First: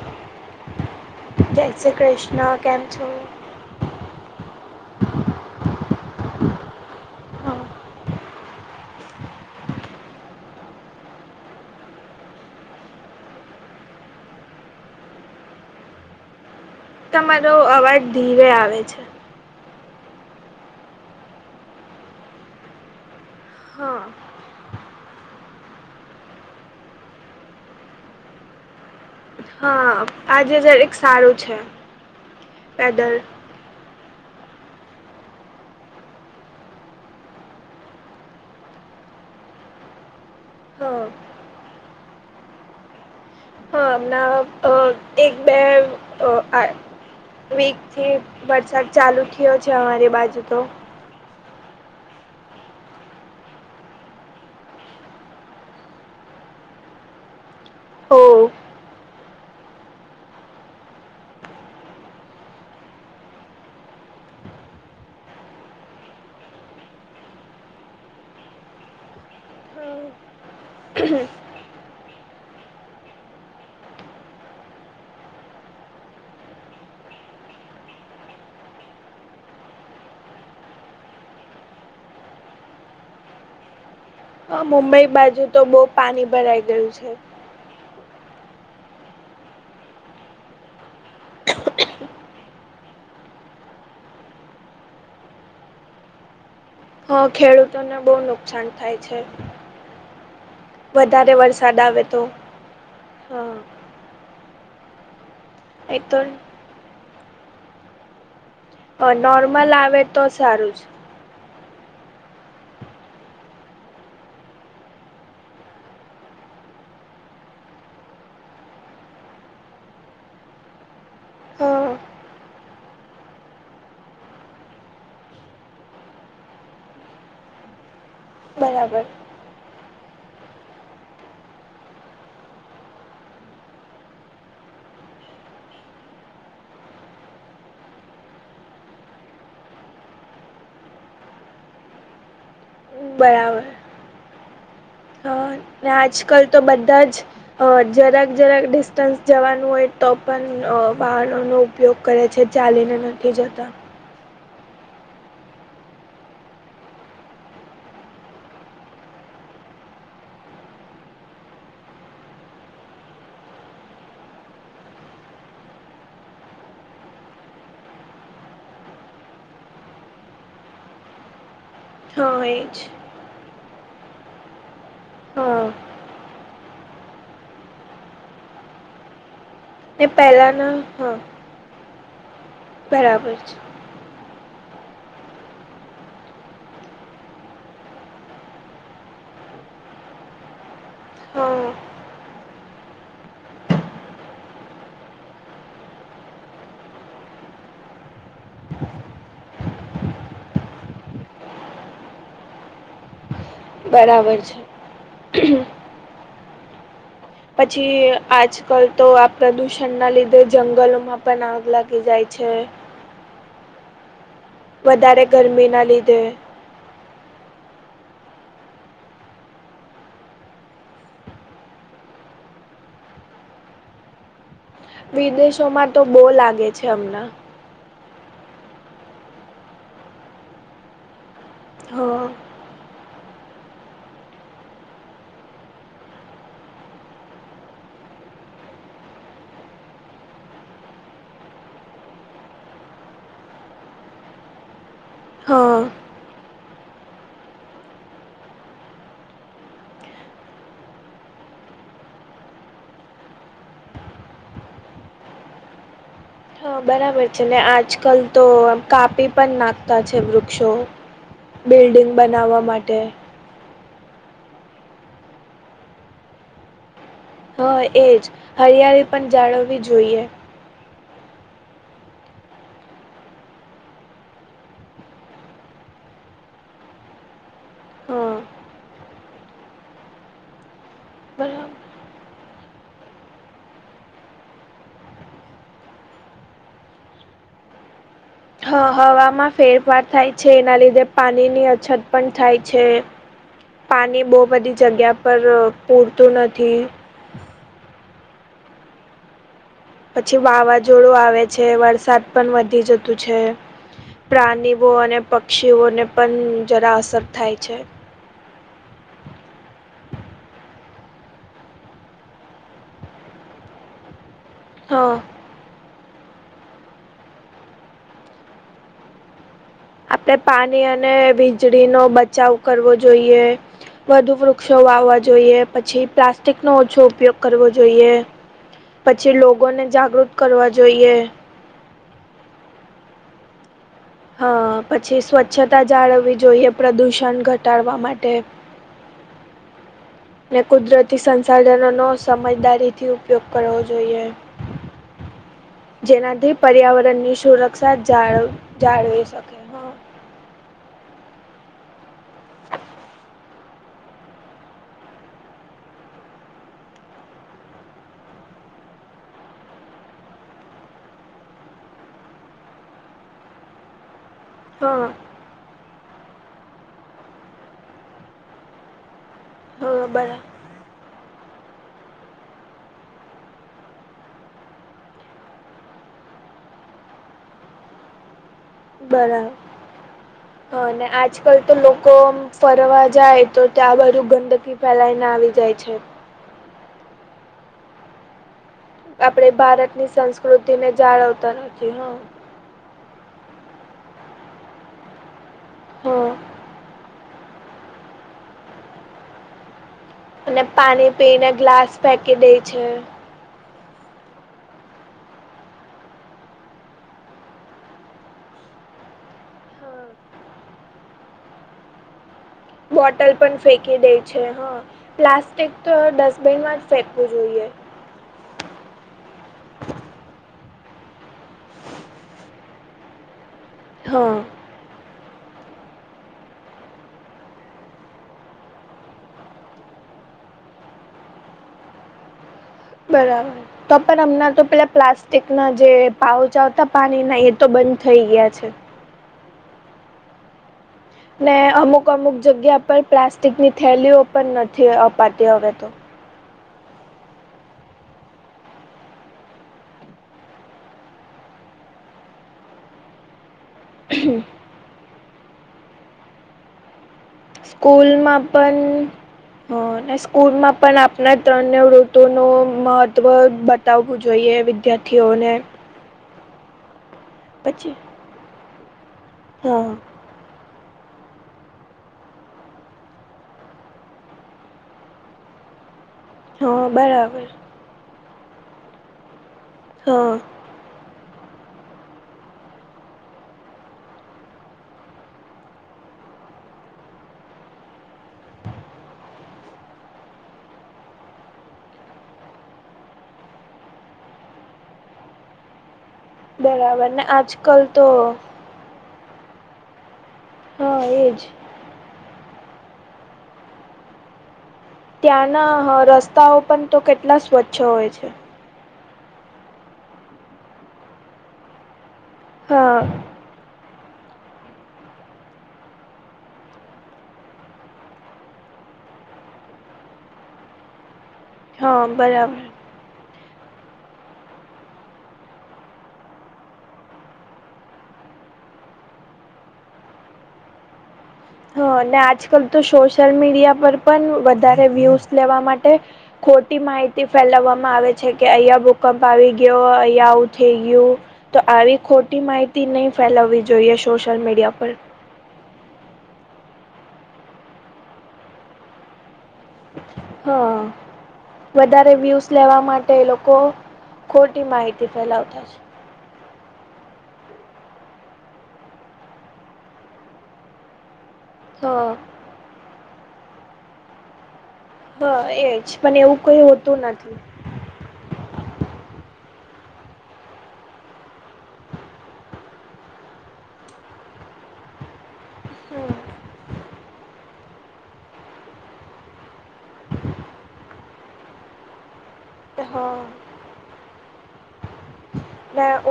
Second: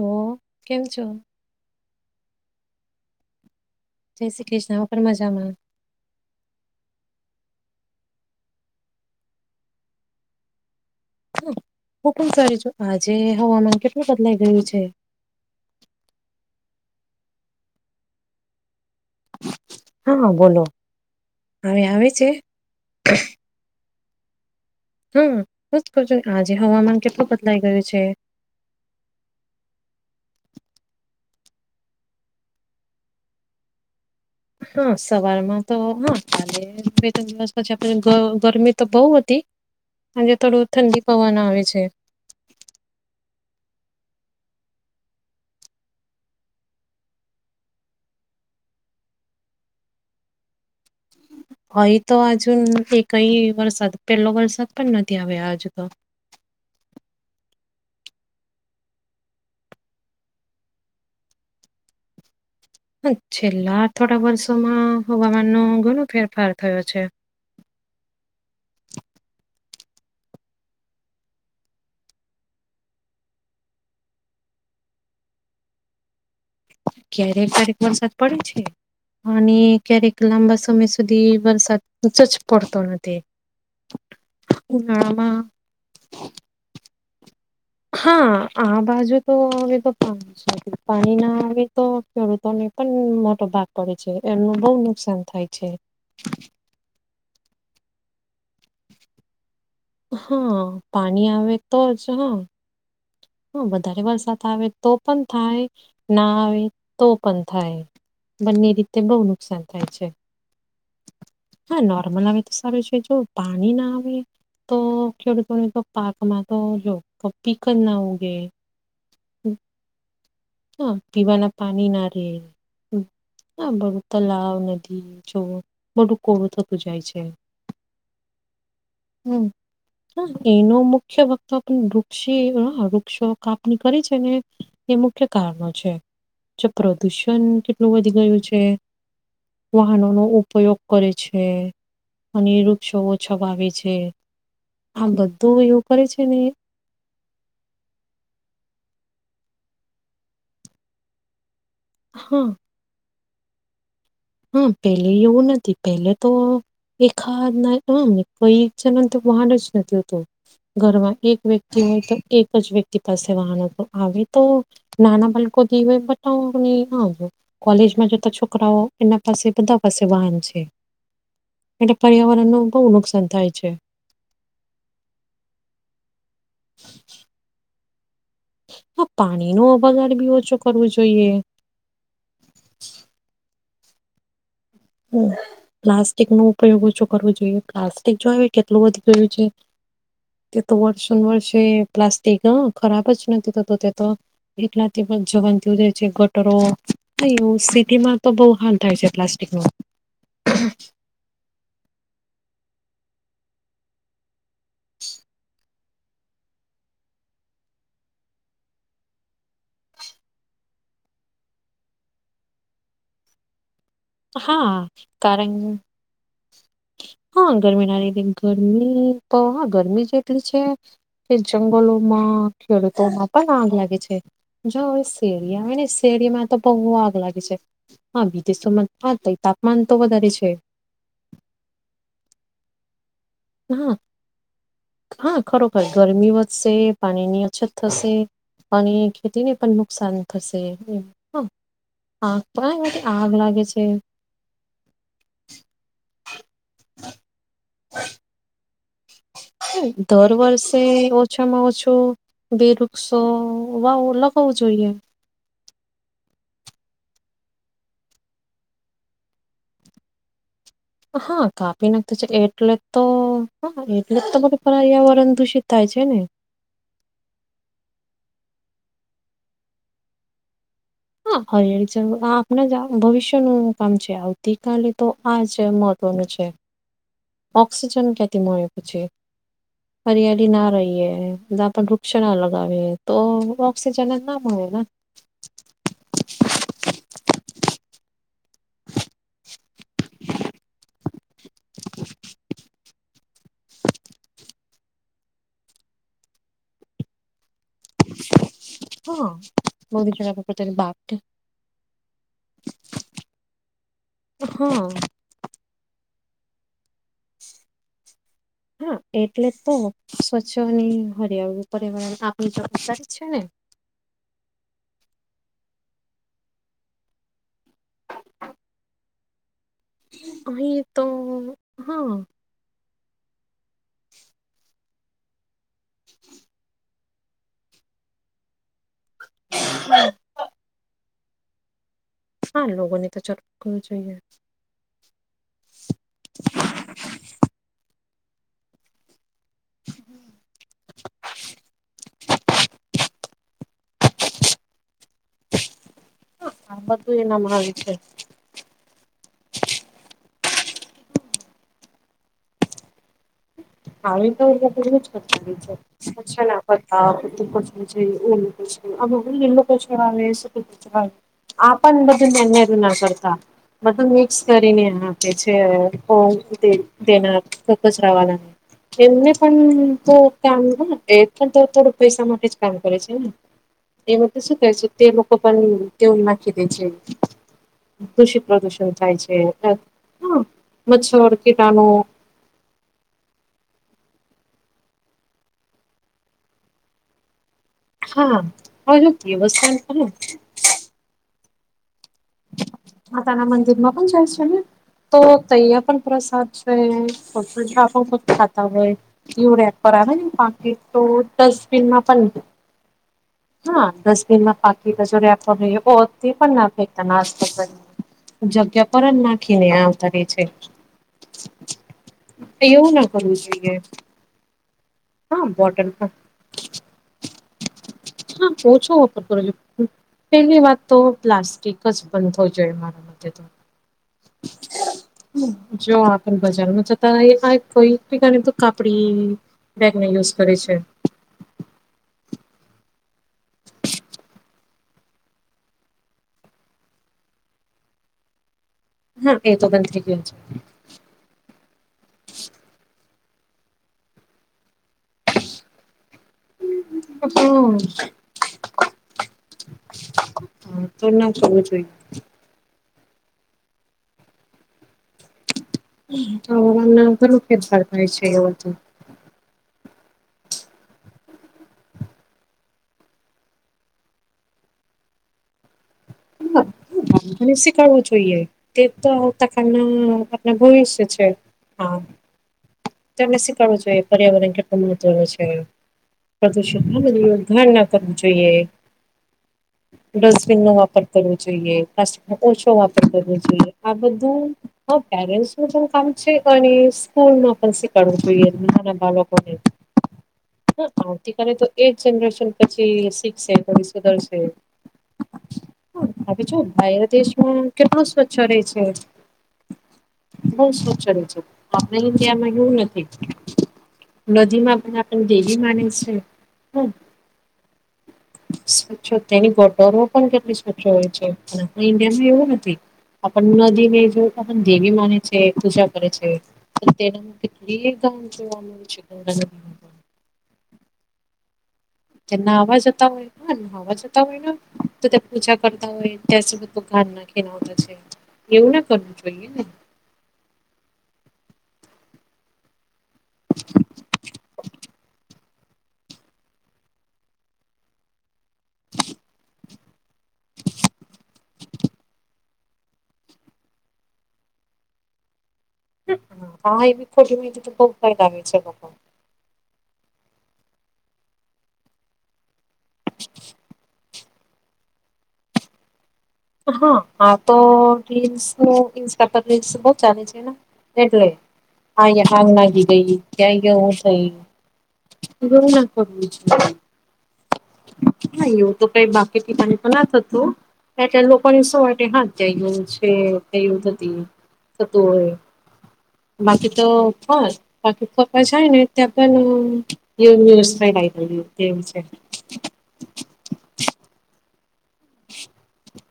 ઓ કેમ છો? જય શ્રી કૃષ્ણ કેમ છો. જય શ્રી કૃષ્ણ હું પણ મજામાં. હા હ હું પણ જા છું આજે હવામાન કેટલું બદલાઈ ગયું છે. તમારો અવાજ ધીરે આવે છે. હા બોલો હવે આવે છે? હા હા હું કર છો આજે હવામાન કેટલું બદલાઈ ગયું છે. હા આજે જરીક સારું છે પેદલ હા સવારમાં તો હા કાલે બે તણ દિવસ પછી આપણે ગરમી તો બવ હતી. આજે થોડું હા ઠંડી પવન આવે છે. હમણા અ એક બે વીક થી વરસાદ ચાલુ થયો છે અમારી બાજુ તો અહી તો હજુ એ કઈ વરસાદ પહેલો વરસાદ પણ નથી આવ્યો હજુ તો હો છેલ્લા થોડા વર્ષોમાં હવામાન નો ઘણો ફેરફાર થયો છે. ક્યારેક ક્યારેક વરસાદ પડે છે. અને ક્યારેક લાંબા સમય સુધી વરસાદ જ પડતો નથી. [unintelligible] [inaudible] હા મુંબઈ ઉનાળામાં બાજુ તો બહુ પાની ભરાઈ ગયું છે. હા આ બાજુ તો અમે તો પા પાણી ના આવે તો ખેડૂતોને પણ મોટો ભાગ પડે છે એમનું બહુ નુકસાન થ થાય છે. હા ખેડૂતોને બહુ નુકસાન થાય છે. હા પાણી વધારે આવે વરસાદ તો જ આવે હા હા વધારે વરસાદ આવે તો પણ થાય એ તો ના આવે તો પણ થાય. બંને રીતે બહુ નુકસાન નોર્મલ થાય આવે છે. તો સારું જ. હા નોર્મલ આવે તો સારું છે જો પાણી ના આવે તો ખેડૂતોને તો પાક માં તો જો પીક જ નાવ [inaudible] હા પીવાના હા પાની ના રે હા બધું તલાવ, નદી, જોવું બધું કોરૂ થતું જાય છે. [inaudible] બરાબર હમ એનો મુખ્ય વક્તો વૃક્ષી ો કાપણી કરી છે ને એ મુખ્ય કારણો છે. જો પ્રદુષણ કેટલું વધી ગયું છે. વાહનો નો ઉપયોગ કરે છે અને વૃક્ષો ઓછા બરાબર વાાવે છે આ બધા હા ને આજકાલ તો બધા જ. અ જરાક જરાક ડિસ્ટન્સ જવાનું હોય તો પણ વાહનોનો ઉપયોગ કરે છે હા ચાલીને નથી જતા. હા પેલે એવું નથી પેલે તો એખાદ ના હ કઈ જન વાડ જ નથી હોતું. ઘરમાં એક વ્યક્તિ હોય તો એક જ વ્યક્તિ પાસે વાહનો આવે તો નાના બાળકો દ હોય બતા કોલેજમાં જતા છોકરાઓ. એના પાસે બધા પાસે વાહન છે, એટલે હા એ પર્યાવરણનું જ બહુ નુકસાન થાય છે. હા. હા પાણી નો અ ને બગાડ બી ઓછો પહેલાના કરવું હા જોઈએ. બરાબર છે. હ પ્લાસ્ટિક નો ઉપયોગ ઓછું કરવો જોઈએ પ્લાસ્ટિક જો કેટલું વધી ગયું છે. ત તો વર્ષાન વર્ષે હા પ્લાસ્ટિક અ ખરાબ જ નથી ત તો તો તે તો. એટલાથી જવનુ છે ગટરો ન એવ સિટીમાં તો બહુ હાર થાય છે પ્લાસ્ટિકમાં. હ [unintelligible] બરાબર છે. પછી આજકાલ તો આ પ્રદુષણના લીધે જંગલોમાં પણ આગ લાગી જાય છે. હા વધારે કારણ ગરમીના લીધે. હા ગરમી ના રીતે ગરમી હા ગરમી જેટલી છે. કે જંગલોમાં ખેડૂતોમાં પણ આગ લાગે છે. જોવે શેરી આવે ને વિદેશોમાં તો બહુ શેરીમાં તો લાગે છે બહુ આગ હમણાં લાગે છે. હા વિદેશોમાં હા તાપમાન તો વધારે છે. હા. હા હા ખરોખર ગરમી વધશે પાણીની અછત થશે. અને ખેતીને પણ નુકસાન થશે હ. આ પણ આગ લાગે છે. હા. દર વર્ષે ઓછામાં ઓછું. બે વૃક્ષો વાવો લગાવવું જોઈએ. હ બરાબર છે ને આજકાલ તો કાપી પણ નાખતા છે વૃક્ષો. હા કાપી બિલ્ડિંગ નાક્તી છે બનાવવા એટલે માટે તો હા એટલે તમારું પર્યાવરણ દૂષિત થાય છે ને. હા એજ, હરિયાળી પણ જાળવવી જોઈએ. હા હ આપણા જ ભવિષ્યનું કામ છે આવતીકાલે તો આજ મહત્વનું છે. ઓક્સિજન હા કે્યાથી મળે પછી. ફરિયાળી ના રહીએ બધા બરાબર આપણ વૃક્ષ ના લગાવીએ તો ઓક્સિજન જ ના મળે ને. હ હવામાં ફેરફાર થાય છે એના લીધે પાણીની અછત પણ થાય છે. પાણી બહુ બધી જગ્યા પર પૂરતું નથી. હા. મોદી જગ્યા પછી પર પોતાની બાપ વાવાઝોડું આવે છે વરસાદ પણ વધી જતું છે. હા પ્રાણીઓ અને પક્ષીઓને પણ જરા અસર થાય છે. હા એટલે તો સ્વચ્છની હરિયાળ પર્યાવરણ આપણી જવાબદારી છે ને. હા. આપણે અહીં પાણી તો અને વીજળી નો હા બચાવ કરવો જોઈએ, વધુ વૃક્ષો વાવવા જોઈએ પછી પ્લાસ્ટિકનો ઓછો ઉપયોગ કરવો જોઈએ, પછી લોકોને જાગૃત કરવા જોઈએ. હા લોકો ની તો જરૂર કરવી જોઈએ. અ પછી સ્વચ્છતા જાળવવી જોઈએ પ્રદૂષણ ઘટાડવા માટે. [inaudible] ને કુદરતી સંસાધનો નો સમજદારી થી ઉપયોગ કરવો જોઈએ. [inaudible] જેનાથી હા બધું પર્યાવરણની એનામાં આવે છે સુરક્ષા જાળ જાળવી શકે. હા [unintelligible] એવું જ કહી શકે છે. છે છે ને પતા [unintelligible] અમે એ લોકો છે અવે શું થયા આપન બધું [unintelligible] ના કરતા બધું એ કરીને હા આપે છે કોણ દેના ફક જ રવાના. એમને પણ હા તો બરા કામ હોય એ પણ તો થોડુંકા થોડુંકા પૈસા માટે જ કામ કરે છેને. એમાં તો શું કહેવાય છે તે લોકો પણ તેવું નાખી દે છે. દૂષિત પ્રદુષણ થાય છે બરાબર હ અને મચ્છર આજકાલ તો કીટાણુ લોકો આમ ફરવા જાય તો ત્યાં બધું ગંદકી ફેલાયને આવી જાય છે. હા. હવે જો આપણે દેવસ્થાન ભારતની પણ સંસ્કૃતિને જાળવતા નથી હા. માતા ના મંદિર માં પણ જાય છે ને તો તૈયા પણ પ્રસાદ હ છે. [unintelligible] ખાતા હોય એવું રે બરાબર અને પાણી પી ને ગ્લાસ ફેંકી દે છે. હા ડસ્ટબિનમાં પાકી [unintelligible] તે પણ ના ફેકતા નાસ્તો કરી ને. જગ્યા પર જ નાખીને આવતા રહે હા છે. એવું ના બોટલ કરવું પણ જોઈએ ફેંકી દે છે હા. હા પ્લાસ્ટિક બોટલ તો પણ ડસ્ટબિનમાં જ ફેંકવું જોઈએ. હા ઓછો વાપર કરો છો પેલી વાત તો પ્લાસ્ટિક જ બંધ થવી જોઈએ મારો તે તો. હા. [inaudible] જો આપ બજારમાં છતાં આ કોઈની તો કાપડી બેગને યુઝ કરે છે. બરાબર તો પણ અમનાં તો પેલા પ્લાસ્ ટિક ના જે પાઉચ આવતા પાણી ના એ તો બંધ થઈ ગયા છે. હા એ તો બંધ થઈ ગયો છે. ને અમુક અમુક જગ્યા પર પ્લાસ્ટિક ની થેલીઓ પણ નથી અપાતી હવે તો. હા. હા તો ના કરવુ જોઈએ. [inaudible] [unintelligible] છે સ્કૂલમાં એવ તો પણ હ અને સ્કૂલમાં પણ આપણા ત્રણે ઋતુનો મહત્વ બા બતાવવું જોઈએ વિદ્યાર્થીઓને. અને પછી શીખડવું જોઈએ તે તો આવતા હા કાળના ને ભવિષ્ય છે હા. એમને શીખડવું જોઈએ પર્યાવરણ કેટલું મહત્વનું છે. હા પ્રદુષણ બરાબર [unintelligible] ધાર ના કરવી જોઈએ હા ડસ્ટબિન નો વાપર કરવું જોઈએ [unintelligible] ઓછો વાપર કરવો જોઈએ આ બધું હ પેરેન્ટ્સ નું પણ કામ છે અને સ્કૂલ ન પણ શીખડવું જોઈએ નાના બાળક [unintelligible] હ આવતીકાલે તો એ જ જનરેશન પછી શીખશે પછી સુધરશે. હ જો બરાબર બાહેરા ને દેશમાં આજકાલ તો કેટલું સ્વચ્છ રહેે છે. બઉ હા સ્વચ્છ રહે છે એજ આપણા ઇન્ડિયામાં એવું નથી નદીમાં પણ આપણને દેવી માને ત્યાંના છે રસ્તાઓ પણ તો કેટલા સ્વચ્છ હોય છે. સ્વચ્છો તેની ગટરો પણ કેટલી સ્વચ્છો હોય છે આપ ઇન્ડિયામાં એવું ના હા. પણ નદીને જો દેવી માને છે પૂજા કરે છે. તેના માટે કેટ છે. પણ. હા જેના બરાબર નાવા જતા હોય. હા નહાવા જતા હોય ને તો ત્યાં પૂજા કરતા હોય ત્યાં સુધી તો ઘાન નાખીને આવતા છે. એવું ના કરવું જોઈએ ને. હા અને આજ કલ તો સોશલ મીડિયા પર પણ વધારે વ્યુઝ. લેવા માટે ખોટી માહિતી ફેલાવવામાં આવે છે કે અહીયા ભૂકંપ આવી ગ ક અહિયાં આવુ થઈ ગયું. તો આવી ખોટી માહિતી નહી ફેલાવવી જોઈએ સોશિયલ મીડિયા પર. [inaudible] હા વધારે વ્યુઝ લેવા માટે લોકો. ખોટી માહિતી ફેલાવતા છે. હા હા તો રીલ્સ ઇન્સ્ટા પર રીલ્સ બોહ ચાલે છે ને. એટલે છે હા આ આગ લાગી ગઈ ક્યાં ગયા હું થઈ. હ એજ પણ એવું કઈ હોતું નથી. હા એવું તો કઈ બાકી [unintelligible] તો ના થતું. એટલે લોકોની સવાટી હાથ થઈું છે થયું થતી થતું હોય. હમ બાકી તો હોય. બાકી ફપા જાય ને ત પણ એવ વ્યવસ્ થ લ. હા.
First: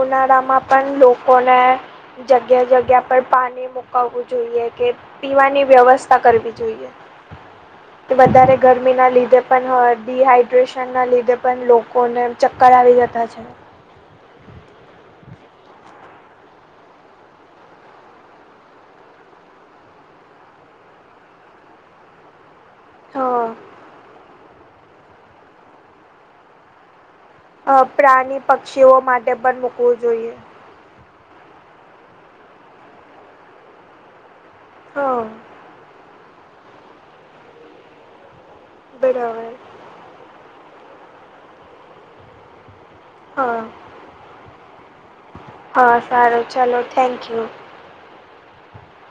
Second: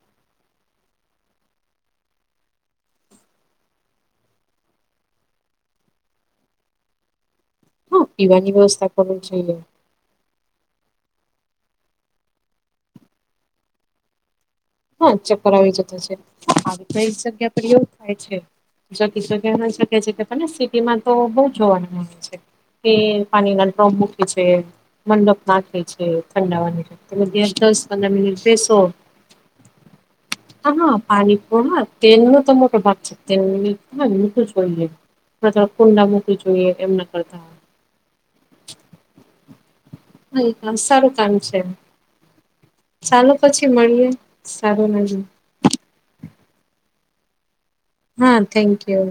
ઉનાળા માં પણ લોકોને. જગ્યા જગ્યા પર પાણી મુકાવવું જોઈએ કે પીવાની વ્યવસ્થા કરવી જોઈએ. [inaudible] કે પીવાની વધારે વ્યવસ્થા ગરમી ના કરવી લીધે જોઈએ પણ ડીહડ ડ્રેશન ના લીધે પણ લોકોને ચક્કર આવી જતા છે. હ ચક્કર આવી જતા છે આવીઈ જગ્યા પર એયો થાય છે. શકી શકે શકે છે કે પણ સિટી માં તો બઉ જોવાનું મળ છે. એ પાણી ના ડ્રોમ મૂકે છે મંડપ નાખે છે ંડાવાની શતિ બધ. અ પ્રાણી પક્ષીઓ માટે પણ મૂકવું જોઈએ. હા પાણીપ હ તેલ નો તો મોટો ભાગ છે તેલ એ. હા કુંડા મૂકવું જોઈએ એમ ના કરતા હોય. બરાવાર. હા હ સારું કામ છે. ચાલો હા પછી મળીએ સારું ન. હા સારું ચાલો થેન્ક યુ. હા થેન્ક યુ.